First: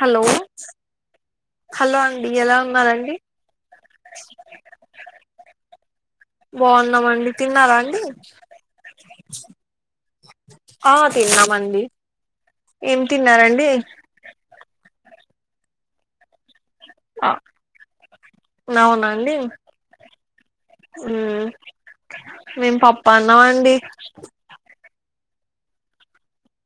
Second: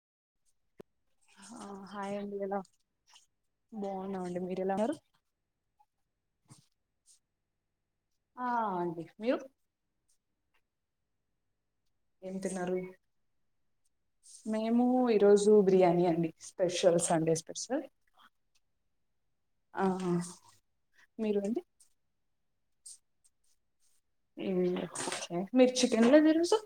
Hello ఆ hi అండి ఎలా బావున్నాం అండి మీరు ఎలా ఉన్నారు బావున్నామండి తిన్నారన్ ఆ అండి మీరు ఆ తిన్నాం అండి ఏం తిన్నారు మేము ఈరోజు బిర్యానీ అండి స్పెషల్ సండే స్పెషల్ నవునండి ఆ మీరు హుమ్ అండి మేం పప్పన్నం అండి మీరు చికెన్ లో తెలుసు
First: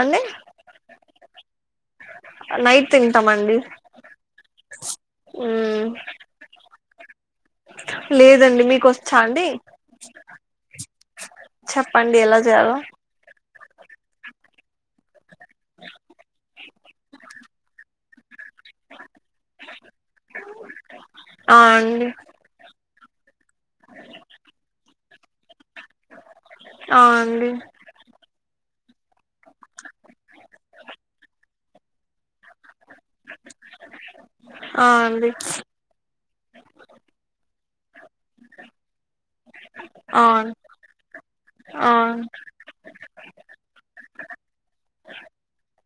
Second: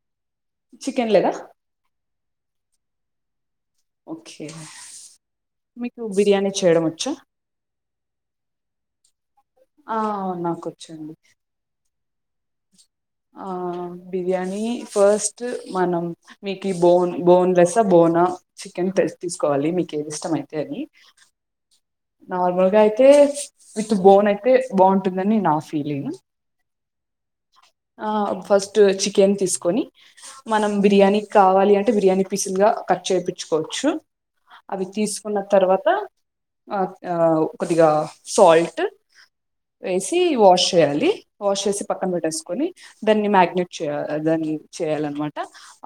అంటే చికెన్ లేదా నైట్ తింటాం అండి ఓకే మీకు బిర్యానీ చేయడం వచ్చా లేదండి మీకు వచ్చా అండి ఆవ్ నాకు వొచ్చండి ప్పండి ఎలా చెయ్యాలో ఆ బిర్యానీ ఫస్ట్ మనం మీకి బోన్ బోన్లెస్ ఆ బోనా చికెన్ తెసి తీసుకోవాలి మీకు ఏది ఇష్టమయితే అది ఆ అండి నార్మల్ గా అయితే విత్ బోన్ అయితే బాగుంటుందని నాఫీ లింగ్ ఆ అండి అ ఫస్ట్ స్ట్ చికెన్ తీసుకొని మనం బిర్యానీ కావాలి అంటే బిర్యానీ పీసులు గా కట్ చేయించుకోవచ్చు ఆ అవి అండి తీసుకున్న తర్వాత ఆ ఆ కొద్దిగా సాల్ట్ వేసి ఆ వాష్ చేయాలి వాష్ చేసి ఆ పక్కన పెట్టేసుకొని దాన్ని మ్యాక్ గ్నెట్ చేయాల దాన్ని చేయాలన్నమాట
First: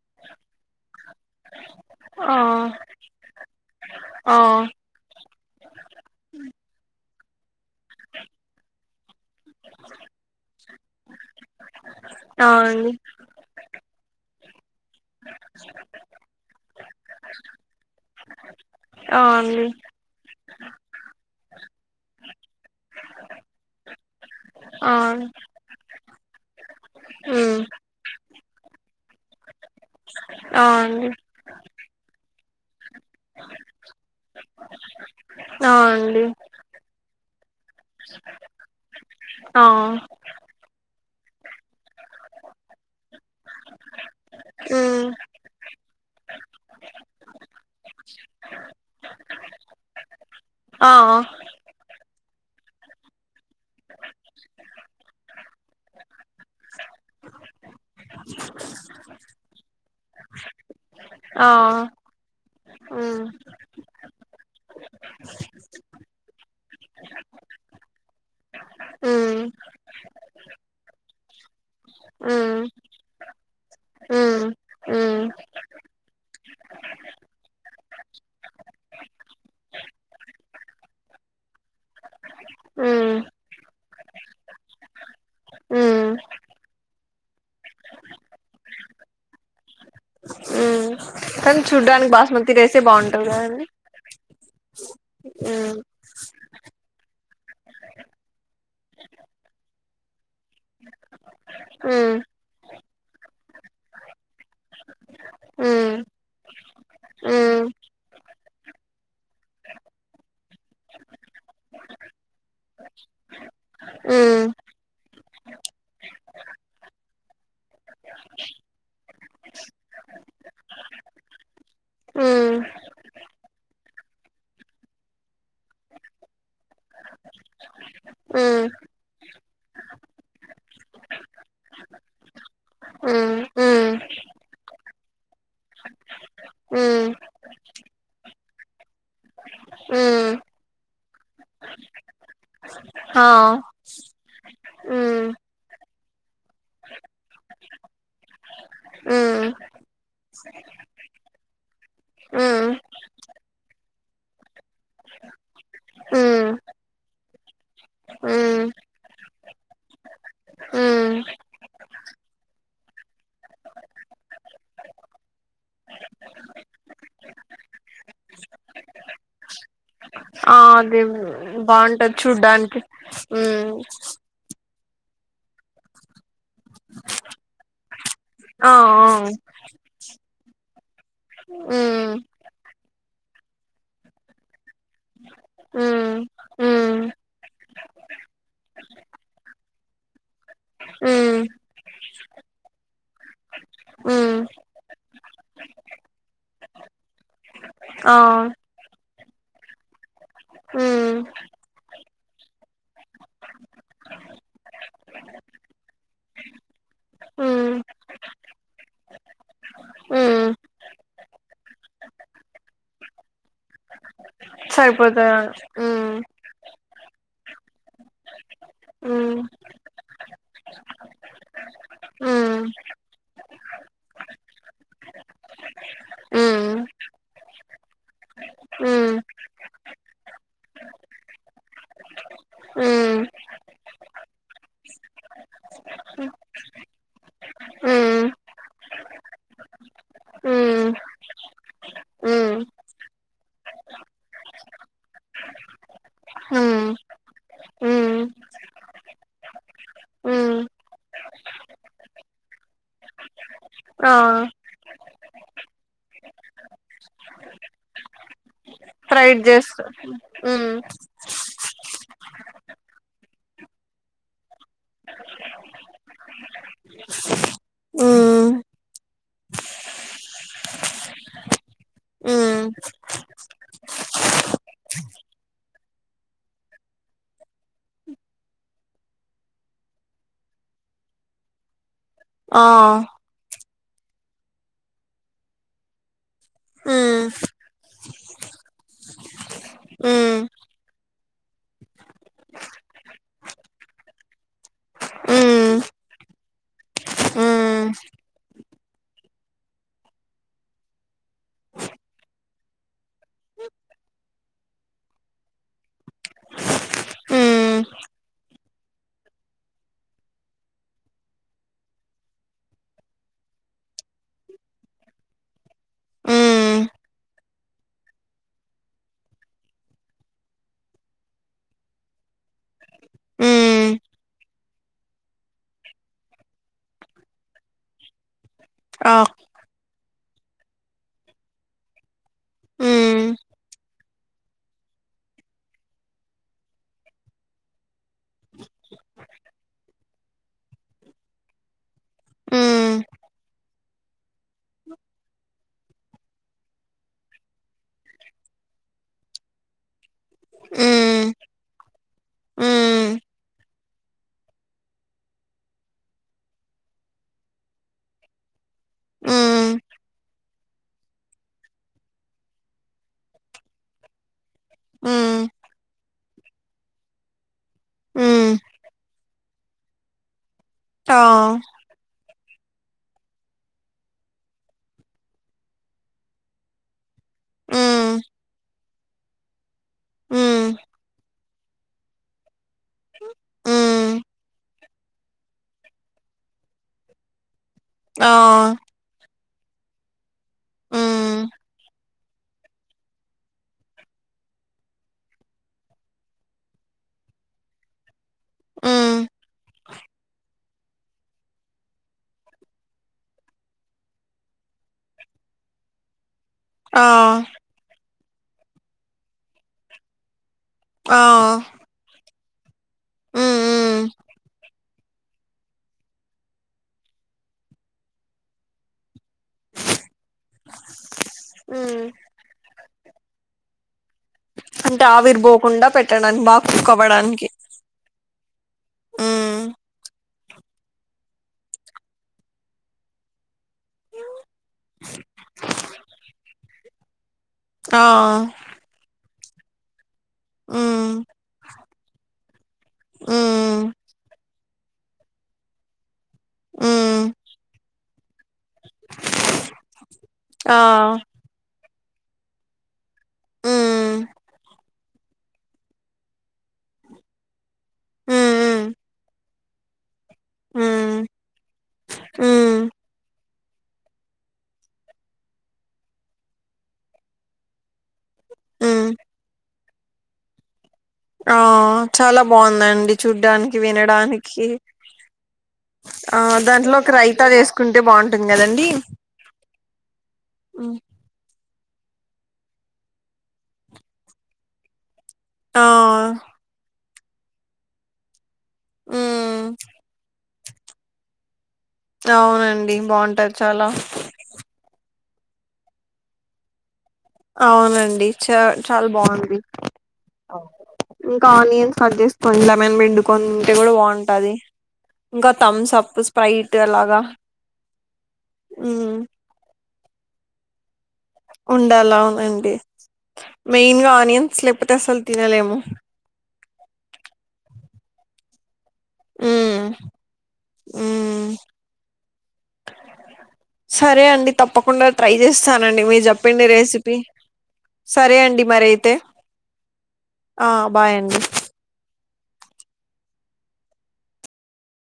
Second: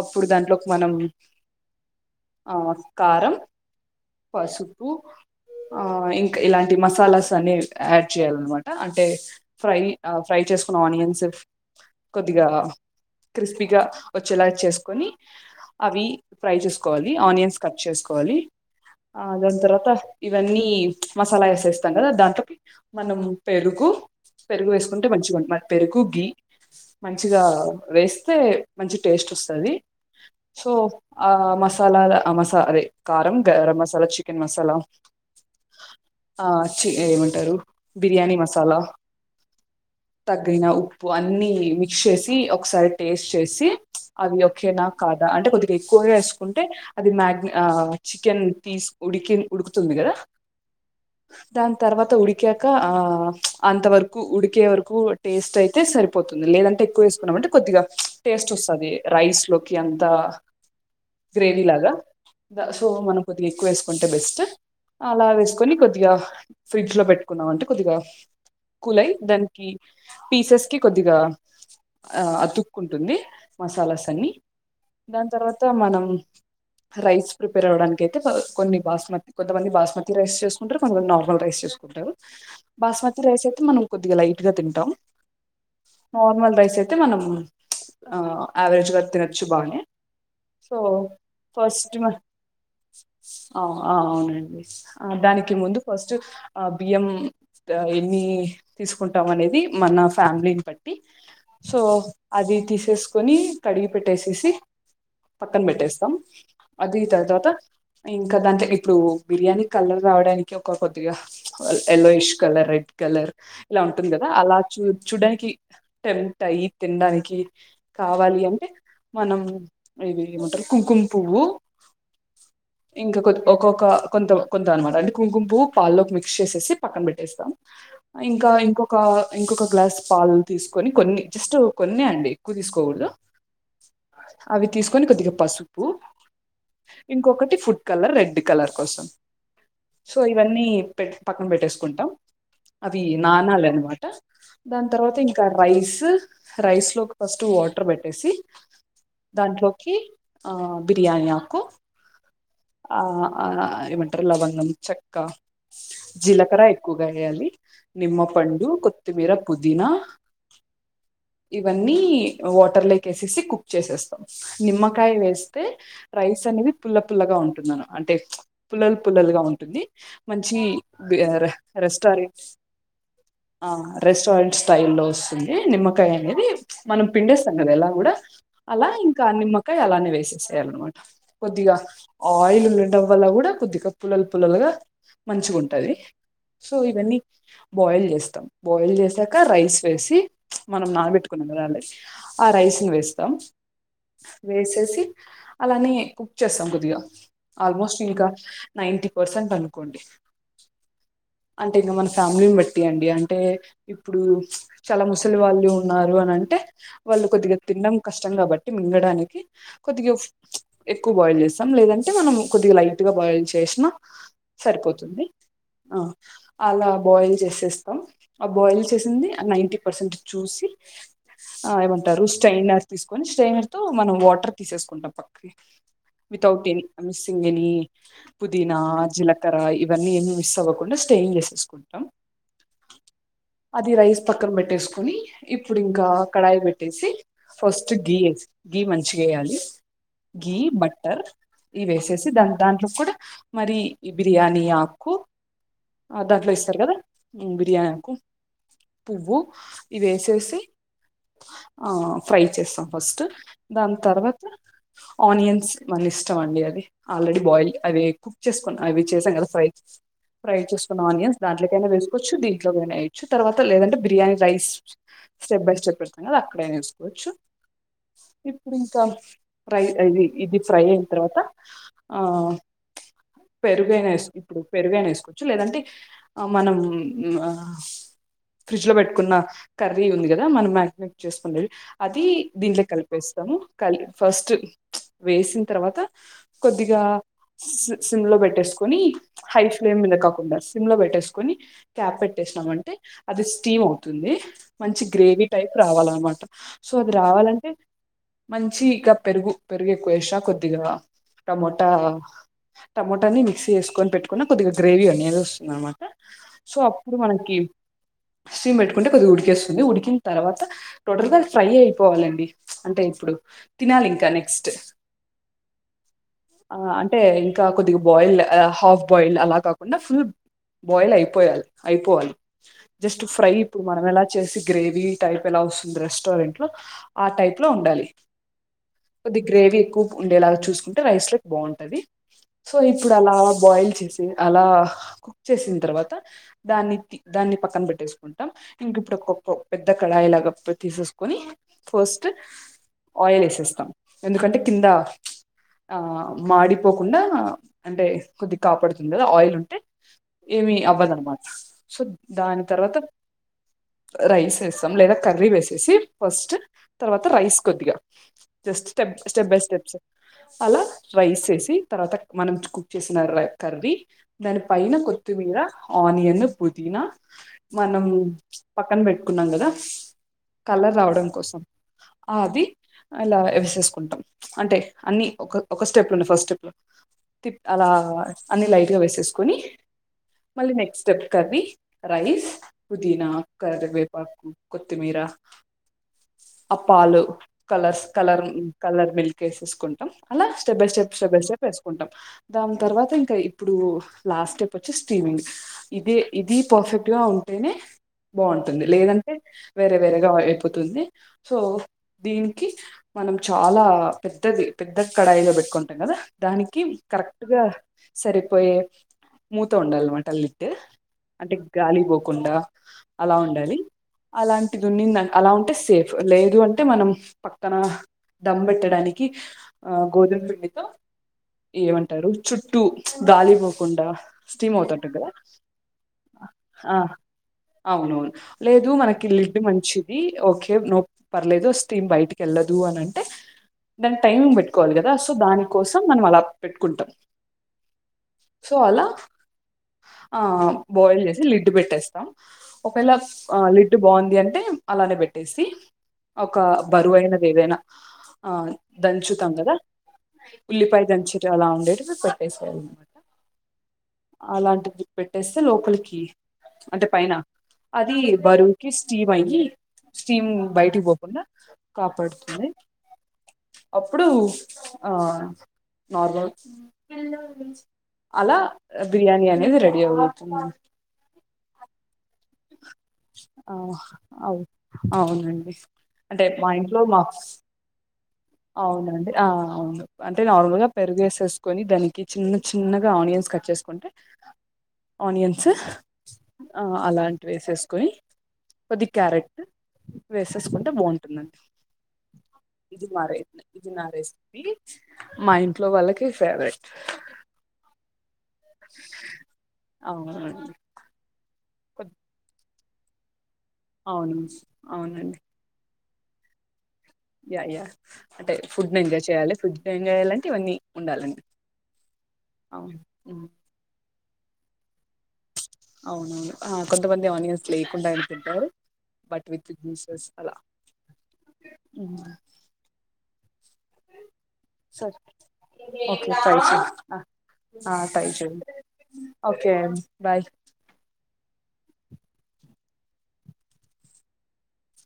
అప్పుడు దాంట్లోకి మనం ఆ కారం ఆ పసుపు ఆ ఇంకా ఇలాంటి మసాలాస్ అన్ని యాడ్ చేయాలన్నమాట అంటే ఫ్రై ఆ ఫ్రై చేసుకు ఆనియన్స్ కొద్దిగా ఆ అండి క్రిస్పీగా వచ్చేలా చేసుకొని అవి ఫ్రై చేసుకోవాలి ఆనియన్స్ కట్ చేసుకోవాలి ఆ దాన్తర్వాత ఇవన్నీ ఈ మసాలా వేసేస్తాం కదా దాంట్లోకి మనం పెరుగు పెరుగు ఆ వేసుకుంటే మంచిగా ఉండి మరి పెరుగుకి మంచిగా మ్మ్ వేస్తే మంచి టేస్ట్ వస్తుంది ఆ సో అండి ఆ మస్ సాల మసా అదే కారం గరం మసాలా చికెన్ మసాలా ఆ అండి ఏమంటరు బిర్యానీ మసాలా ఆ ప్పు అన్ని మిక్స్ చేసి ఒకసారి టేస్ట్ చేసి అవి ఒకే నా మ్మ్ కాదా అంటే కొద్దిగా ఎక్కువగా వేసుకుంటే అది మ్యాగ్ ఆ చికెన్ పిస్ ఉడికి ఉడుకుతుంది కదా ఆ దాని తర్వాత ఉడికాక ఆ అంతవరకు ఉడికే వరకు టేస్ట్ అయితే సరిపోతుంది లేదంటే ఎక్కువ వేసుకున్నామంటే కొద్దిగా టేస్ట్ వస్ సది రైస్ లో కి అంత ఆ గ్రేవీ లాగా పసుపు ఉమ్ కొంచెం ఎక్కువేసుకొని అంటే బెస్ట్ అలా వేసుకొని కొద్దిగా ఫ్రిడ్జ్ లో పెట్టుకున్నామ అంటే కొద్దిగా కూలై ఉమ్ దానికి పీసెస్ కి కొద్దిగా ఆ ఉమ్ అతుకొంటుంది మసాలాస్ అన్ని ఉమ్ ఉమ్ దాని తర్వాత మనం రైస్ ప్రిపేర్ అవ్వడానికి అయితే కొన్ని బాస్మతి కొంతమంది బాస్మతి రైస్ చేసుకుంటారు కొంతమంది నార్మల్ రైస్ చేస్ రూ ఉమ్ బాస్మతి రైస్ అయితే మనం కొద్దిగా లైట్ గా తింటాం ఉమ్ నార్మల్ రైస్ అయితే మనం ఆ ఆవరేజ్ గా తినొచ్చు బానే సో ఉమ్ కానీ ఫస్ట్ చూడ్డానికి బాస్మతి రైసే బాగుంటది ఆ కదండి ఆ అవునండి ఆ దానికి ఉమ్ ముందు ఫస్ట్ ఆ బియ్యం ఎన్ని తీసుకుంటాం అనేది మ న ఫ్యామిలీ బట్టి సో ఉమ్ అది తీసేసుకుని కడిగిబెట్టేస్ వసి పక్కన ఉమ్ పెట్టేస్తాం అది తర్వాత ఉమ్ ఇంకా దంటే ఇప్పుడు బిర్యానీ కలర్ రావడానికి ఒక కొద్దిగా ఎల్లోయిష్ కలర్ రెడ్ కలర్ ఇలా ఉంటుంది కదా ఉమ్ అలా చూ చూడడానికి టెంట్ అయ్యి తినడానికి కావాలి అంటే మనం ఇవి ఏమంటారు కుంకుమపువ్వు ఉమ్ ఇంకా కొద్ ఒక్కొక్క కొంత కొంత అనమాట అంటే కుంకుమపువ్వు పాల్లోకి మిక్స్ చేసేసి పక్కన పెట్టేస్తాం ఇంకా ఉమ్ ఇంకొక ఇంకొక గ్లాస్ పాలు తీసుకొని కొన్ని జస్ట్ కొన్నే అండి ఎక్కువగా తీసుకోవడద్దు ఉమ్ ఉమ్ అవి తీస్. కన్ని కొద్దిగా పసుపు ఉమ్ ఇంకొకటి ఫుడ్ కలర్ రెడ్ కలర్ కోసం. సో ఉమ్ ఇవన్నీ పెట్ పక్కన పెట్టేసుకుంటాం. అది హా నాణాల అనమాట దాని తర్వాత ఉమ్ ఇంకా రైస్. రైస్ లోకి ఫస్ట్ వాటర్ పెట్టేసి. ఉమ్ దాంట్లోకి ఆ బిర్యానీ ఆకు. ఉమ్ ఆఆ ఏమంటారు లవంగం. చెక్క, ఉమ్ జీలకర ఎక్కువగా వేయాలి నిమ్మ ఉమ్ పండు కొత్తిమీర. పుదీన. హ్మ్. ఇవన్నీ వాటర్లోకి వేసేసి కుక్ చేసేస్తాం నిమ్మకాయ వేస్తే రైస్ అనేది. పుల్ల పుల్లగా ఉంటుందన అంటే పుల్లలు పుల్లలుగా ఉంటుంది. ఆ మంచి అది బాగుంటది రెస్టారెంట్ చూడ్డానికి ఆ ఉమ్ రెస్టారెంట్స్. స్టైల్లో వస్తుంది నిమ్మకాయ అనేది మనం పిండేస్తంగా ఎలా కూడా. అలా ఇంకా ఆ నిమ్మకాయ అలానే వేసేసేయ అనమాట కొద్దిగా ఉమ్ ఆయిల్ ఉండడం. ఉండడంవల్ల కూడా కొద్దిగా పుల్లలు పుల్లలుగా మంచిగా ఉంటది. ఉమ్ సో ఉమ్ ఇవన్నీ బాయిల్ చేస్తాం బాయిల్ చేసాక రైస్ వేసి మనం ఉమ్ నానబెట్టుకు. ఆ రైస్ ని వేస్తాం ఉమ్ వేసేసి అలానే. చేస్తాం కొద్దిగా ఆల్మోస్ట్ ఆ ఇంకా నైన్ంటీ పర్సెంట్ అనుకోండి. ఉమ్. అంటే ఇంకా మన ఫ్యామిలీని బట్టి అండి అంటే ఇప్పుడు చాలా ముసలి వాళ్ళు ఉన్నారు అని అంట్. అంటే వాళ్ళు కొద్దిగా ఉమ్ తినడం కష్టం కాబట్టి మింగడానికి కొద్దిగా ఫుడ్. ఉమ్ ఎక్కువ బాయిల్ చేస్తాం లేదంటే మనం కొద్దిగా లైట్ గా బాయిల్ చేసిన. సరిపోతుంది సరిపోతారు ఆ. ఉమ్ అలా బాయిల్ చేసేస్తాం ఆ బాయిల్ చేసింది ఉమ్ ఆ నైన్టీ పర్సెంట్ చూసి. ఆ ఏమంటారు ఉమ్ స్ట్రైనర్ తీసుకొని స్ట్రైనర్ తో మనం వాటర్ తీసేసుకుంటాం పక్కకి. వితౌట్ట్ ఎని మిస్సింగ్ ఎని పుదీనా, ఉమ్ జీలకర ఇవన్నీ ఏమి మిస్ అవ్వకు. స్టేయింగ్ చేసేసుకుంటాం. ఆ. అది రైస్ పక్కకు పెట్టేసుకుని ఇప్పుడు ఇంకా కడాయి పెట్టేసి ఫస్ట్ ఉమ్ గీయేసి. గీ మంచిగా వేయాలి ఉమ్ గీ. ఉమ్ బట్టర్ ఇవేసేసి దాని దాంట్లో కూడా మరి ఈ బిర్యానీ ఆకు. ఆ దాంట్లో ఇస్తారు ఉమ్ కదా ఉమ్ బిర్యానీ. పువ్వు ఇవేసేసి. ఉమ్ ఆ ఫ్రై చేస్తా ఫస్ట్ దాని ఆ తర్వాత ఆనియన్. వాళ్ల ఇష్టం అండి అది ఆల్రెడీ బాయిల్ అది జస్ట్ కుక్ చే. అవి చేసాం ఫ్రైడ్ కదా ఫ్రై. చేస్తా ఉమ్ చ్చు దీంట్లోన్ అయొచ్చు తర్వాత లేదంటే biryani rice step by step పెడా కదా అక్కడేసుకోవచ్చు. ఉమ్ ఫ్రై అది. ఇది ఫ్రై అయిన తర్వాత ఆ. ఉమ్ పెరుగైన ఏస్కో ఇప్పుడు వేసుకొవచు లేదంటే ఆ మనం‌. ఫ్రిడ్జ్ లో పెట్టుకున్న కర్రీ ఉంది కదా మనం మ్యాగినేట్ చేసుకునేది అది ఆ దీంట్లో కలిపేస్తుం. కుంటం కాల్ ఫస్ట్ వేసిన తర్వాత కొద్దిగా. ఉమ్ సి సిమ్ లో పెట్టేసుకొని హై ఫ్లేమ్ మీద ఉమ్ కాకుండా సిమ్ లో పెట్టేసుకుని క్యాప్ పెట్టే. శ్నమంటే అది స్టీమ్ అవతుంది మంచి గ్రేవీ టైప్ ఉమ్ రావాలన మాట సో అది రావాల్ ఉమ్ మంచి ఇక పెరుగు పెరుగు ఎక్కువేషా కొద్దిగా టమోటా టమోటాన్ని మిక్సీ ఏసుకొని పెట్టుకున్న, కొద్దిగ గ్రేవీ అనేది ఒస్తుంది అనమాట సో అప్పుడు మనకి. ఉమ్ స్టీమ్ పెట్టుకుంటే కొద్దిగా ఉడికేస్తుంది, ఉడికిన్ తర్వాత టోటల్ గా ఫ్రై అయిపోవాలండి అంటే. ఇప్పుడు తినాలి ఇంకా నెక్స్ట్ ఆ ఉమ్ అంటే ఇంకా కొద్దిగ బాయిల్ అ హాఫ్ బాయిల్డ్ అలా కాకుండా ఫుల్ బాయిల్ అయిపోయాల్, అయిపోవాలి జస్ట్ ఫ్రై ఇప్పుడు ఉమ్ మనం ఎలా చేసి గ్రేవీ టైప్ ఎలా. ఒస్సుంది రెస్టారెంట్ లొ ఆ టైప్ లో ఉండాలి ఆ కొద్ది గ్రేవీ ఎక్కువ ఉండేలాగా చూసుకుంటే రైస్ లోక్ బాగుంటది సో ఇప్పుడు ఉమ్ అలా బాయిల్ చేసి అలా కుక్ చేసిన్ తర్వాత దాన్ని తి పక్కన బెట్టేసుకుంటం, ఇంక ఇంప్పుడు కొ కొ పెద్ద కడాయి లాగా పె తీసేసుకొని ఫస్ట్. ఉమ్ ఆయిల్ ఏసేస్తాం ఎందుకంటే కింద ఆ మాడిపోకుండా అంటే కొద్ది కాపాడుతుంది కదా ఆయిల్ ఉంటే ఏమీ ఉమ్ అవ్వదనమాట సో దాన్ తర్వాత ఉమ్ రైస్ ఏస్తాం లేదా కర్రీ వేసేసి ఫస్ట్ తర్వాత రైస్ కొద్దిగ just step step by um steps rice ఏసి తర్వాత మనం కుక్ చేసిన ర కర్రీ దాని పైన ఉమ్ కొత్తిమీర ఆనియన్న్ పుదీనా మనం ఉమ్ పక్కన బెట్కున్నాం గదా కలర్ రావడం కోసం ఆ అది అలా ఎసేసుకుంటం అంటే అన్ని ఒక ఒక స్టెప్ లోనే ఫస్ట్ స్టెప్ లో తి అలా అన్ని లైట్గా వేసేసుకొని మళ్ళీ నెక్స్ట్ స్టెప్ కర్రి రైస్ పుదీనా కరివే పాకు కొత్తిమీర ఆ పాలు కలర్ కలర్ కలర్ మిల్ కేసేసుకుంటం, అలా step by step step by step ఏసుకుంటం, దాన్ తర్వాత ఇంకా ఇప్పుడూ ల. లా స్టెప్ ఒచ్చి స్టీమింగ్ ఇదీ ఇదీ పర్ఫెక్ట్ గా ఉంటేనే బా ఉంటుంది లేదంటే వేరే వేరేగా అయిపోతుంది సో దీనికి మనం చాలా పెద్దది పెద్ద కడాయిలో బెట్కుంటం గదా దానికి కరెక్ట్ గా సరిపోయే మూత ఉండాల్మాట లి డ్ అంటే గాలి బోకుండా అలా హ్మ్, ఉండాలి హ్మ్, అలాంటి దున్నిందా అలా ఉంటే సేఫ్ లేదు అంటే మనం పక్కన దమ్ బెట్టడాని కి ఆ గోధుమ పిండితో హ్మ్. ఏమంటారు చుట్టూ గాలీ పోకుండా స్టీమ్ అంటే అవుతుంటది కదా ఆవిర్ బోకుండా పెట్టడాని బా కుక్ ఆ అవ్వడానికి అవునవును లేదు మనకి హ్మ్, లిడ్ మంచిది ఓకే నో పర్లేదు స్టీమ్ బయటికి ఎళ్ళదు దు అని అంటే దాన్ టైమింగ్ బెట్టుకోవాలి గదా సో దాని కోసం మనం అలా పెట్టుకుంటం ఆ ఆ హ్మ్, బాయిల్ జేసి లిడ్డు బెట్టేస్తాం ఒకేళ ఆ హ్మ్, లిడ్డు బా ఉంది అంటే అలానే బెట్టేసి ఒక బరువు హ్మ్, అయినది ఏదైనా ఆ దంచుతాం గదా ఆ! ఉల్లిపాయ దంచేటి అలా ఉండేటివి పెట్టేసేయాలి హ్మ్, అలాంటిది పెట్టేస్తే లోపలికి అంటే పైన అదీ హ్మ్, బరువుకి స్టీమ్ అయ్యి స్టీమ్ బయటికి హ్మ్, బోకుండా కాపాడుతుంది హ్మ్, అప్పుడు ఆ నార్మల్ అలా హ్మ్. బిర్యానీ అనేది రెడీ అవుతుంది ఆ చాలా బాగుందండి ఆ చూడ్డానికి అవు వినడానికి అవునండి ఆ అంటే మా ఇంట్లో దాంట్లోకి మా రైతా చేసుకుంటే బాగుం అవునండి ఆ అవును అంటే నార్మల్ గా హ్మ్. పెరుగేసేస్ కొని దానికి చిన్న చిన్నగా ఆనియన్స్ కట్ చేసుకుంటే ఆనియన్స్ ఆ! అలాంటివి వేసేసుకొని కొద్దిగ్ క్యారెట్ హ్మ్. వేసేసుకుంటే బాగుంటదండి అవునండి బాగుంటది చాలా ఇది నా రెసిపీ మా ఇంట్లో వాళ్ళకి ఫేవరెట్ అవునండి చ చాలా బాగుంది అవునండి ఇంకా ఆనియన్స్ కొద్ కట్ చేసుకొని లెమన్ పిండుకొని ఉంటే కూడా అవును బాగుంటది ఇంకా థమ్స్ అప్ స్ప్రైట్ అలాగా యాయా అంటే ఫుడ్ ఉమ్ ఎంజాయ్ చేయాలే ఫుడ్ ని ఎంజాయ్ చేయాలంటే ఇవన్నీ ఉండాలండి ఉండలా అవునండి అవును హ్మ్. మెయిన్ గా ఆనియన్స్ లేకపోతే అసలు తినలేము అవునువును కొంతమంది ఆనియన్స్ లేకుండా అయిన తింటారు బట్ విత్ ఉమ్ జ్యూసెస్ అలా ఉమ్ సరే అండి తప్పకుండా సో ట్రై చేస్తానండి మీరు ఓకే ట్రై చెప్పిండే రెసిపీ చెయ్ ట్రై సరే చెయ్ అండి మరయితే ఓకే బాయ్ ఆ బాయ్ అండి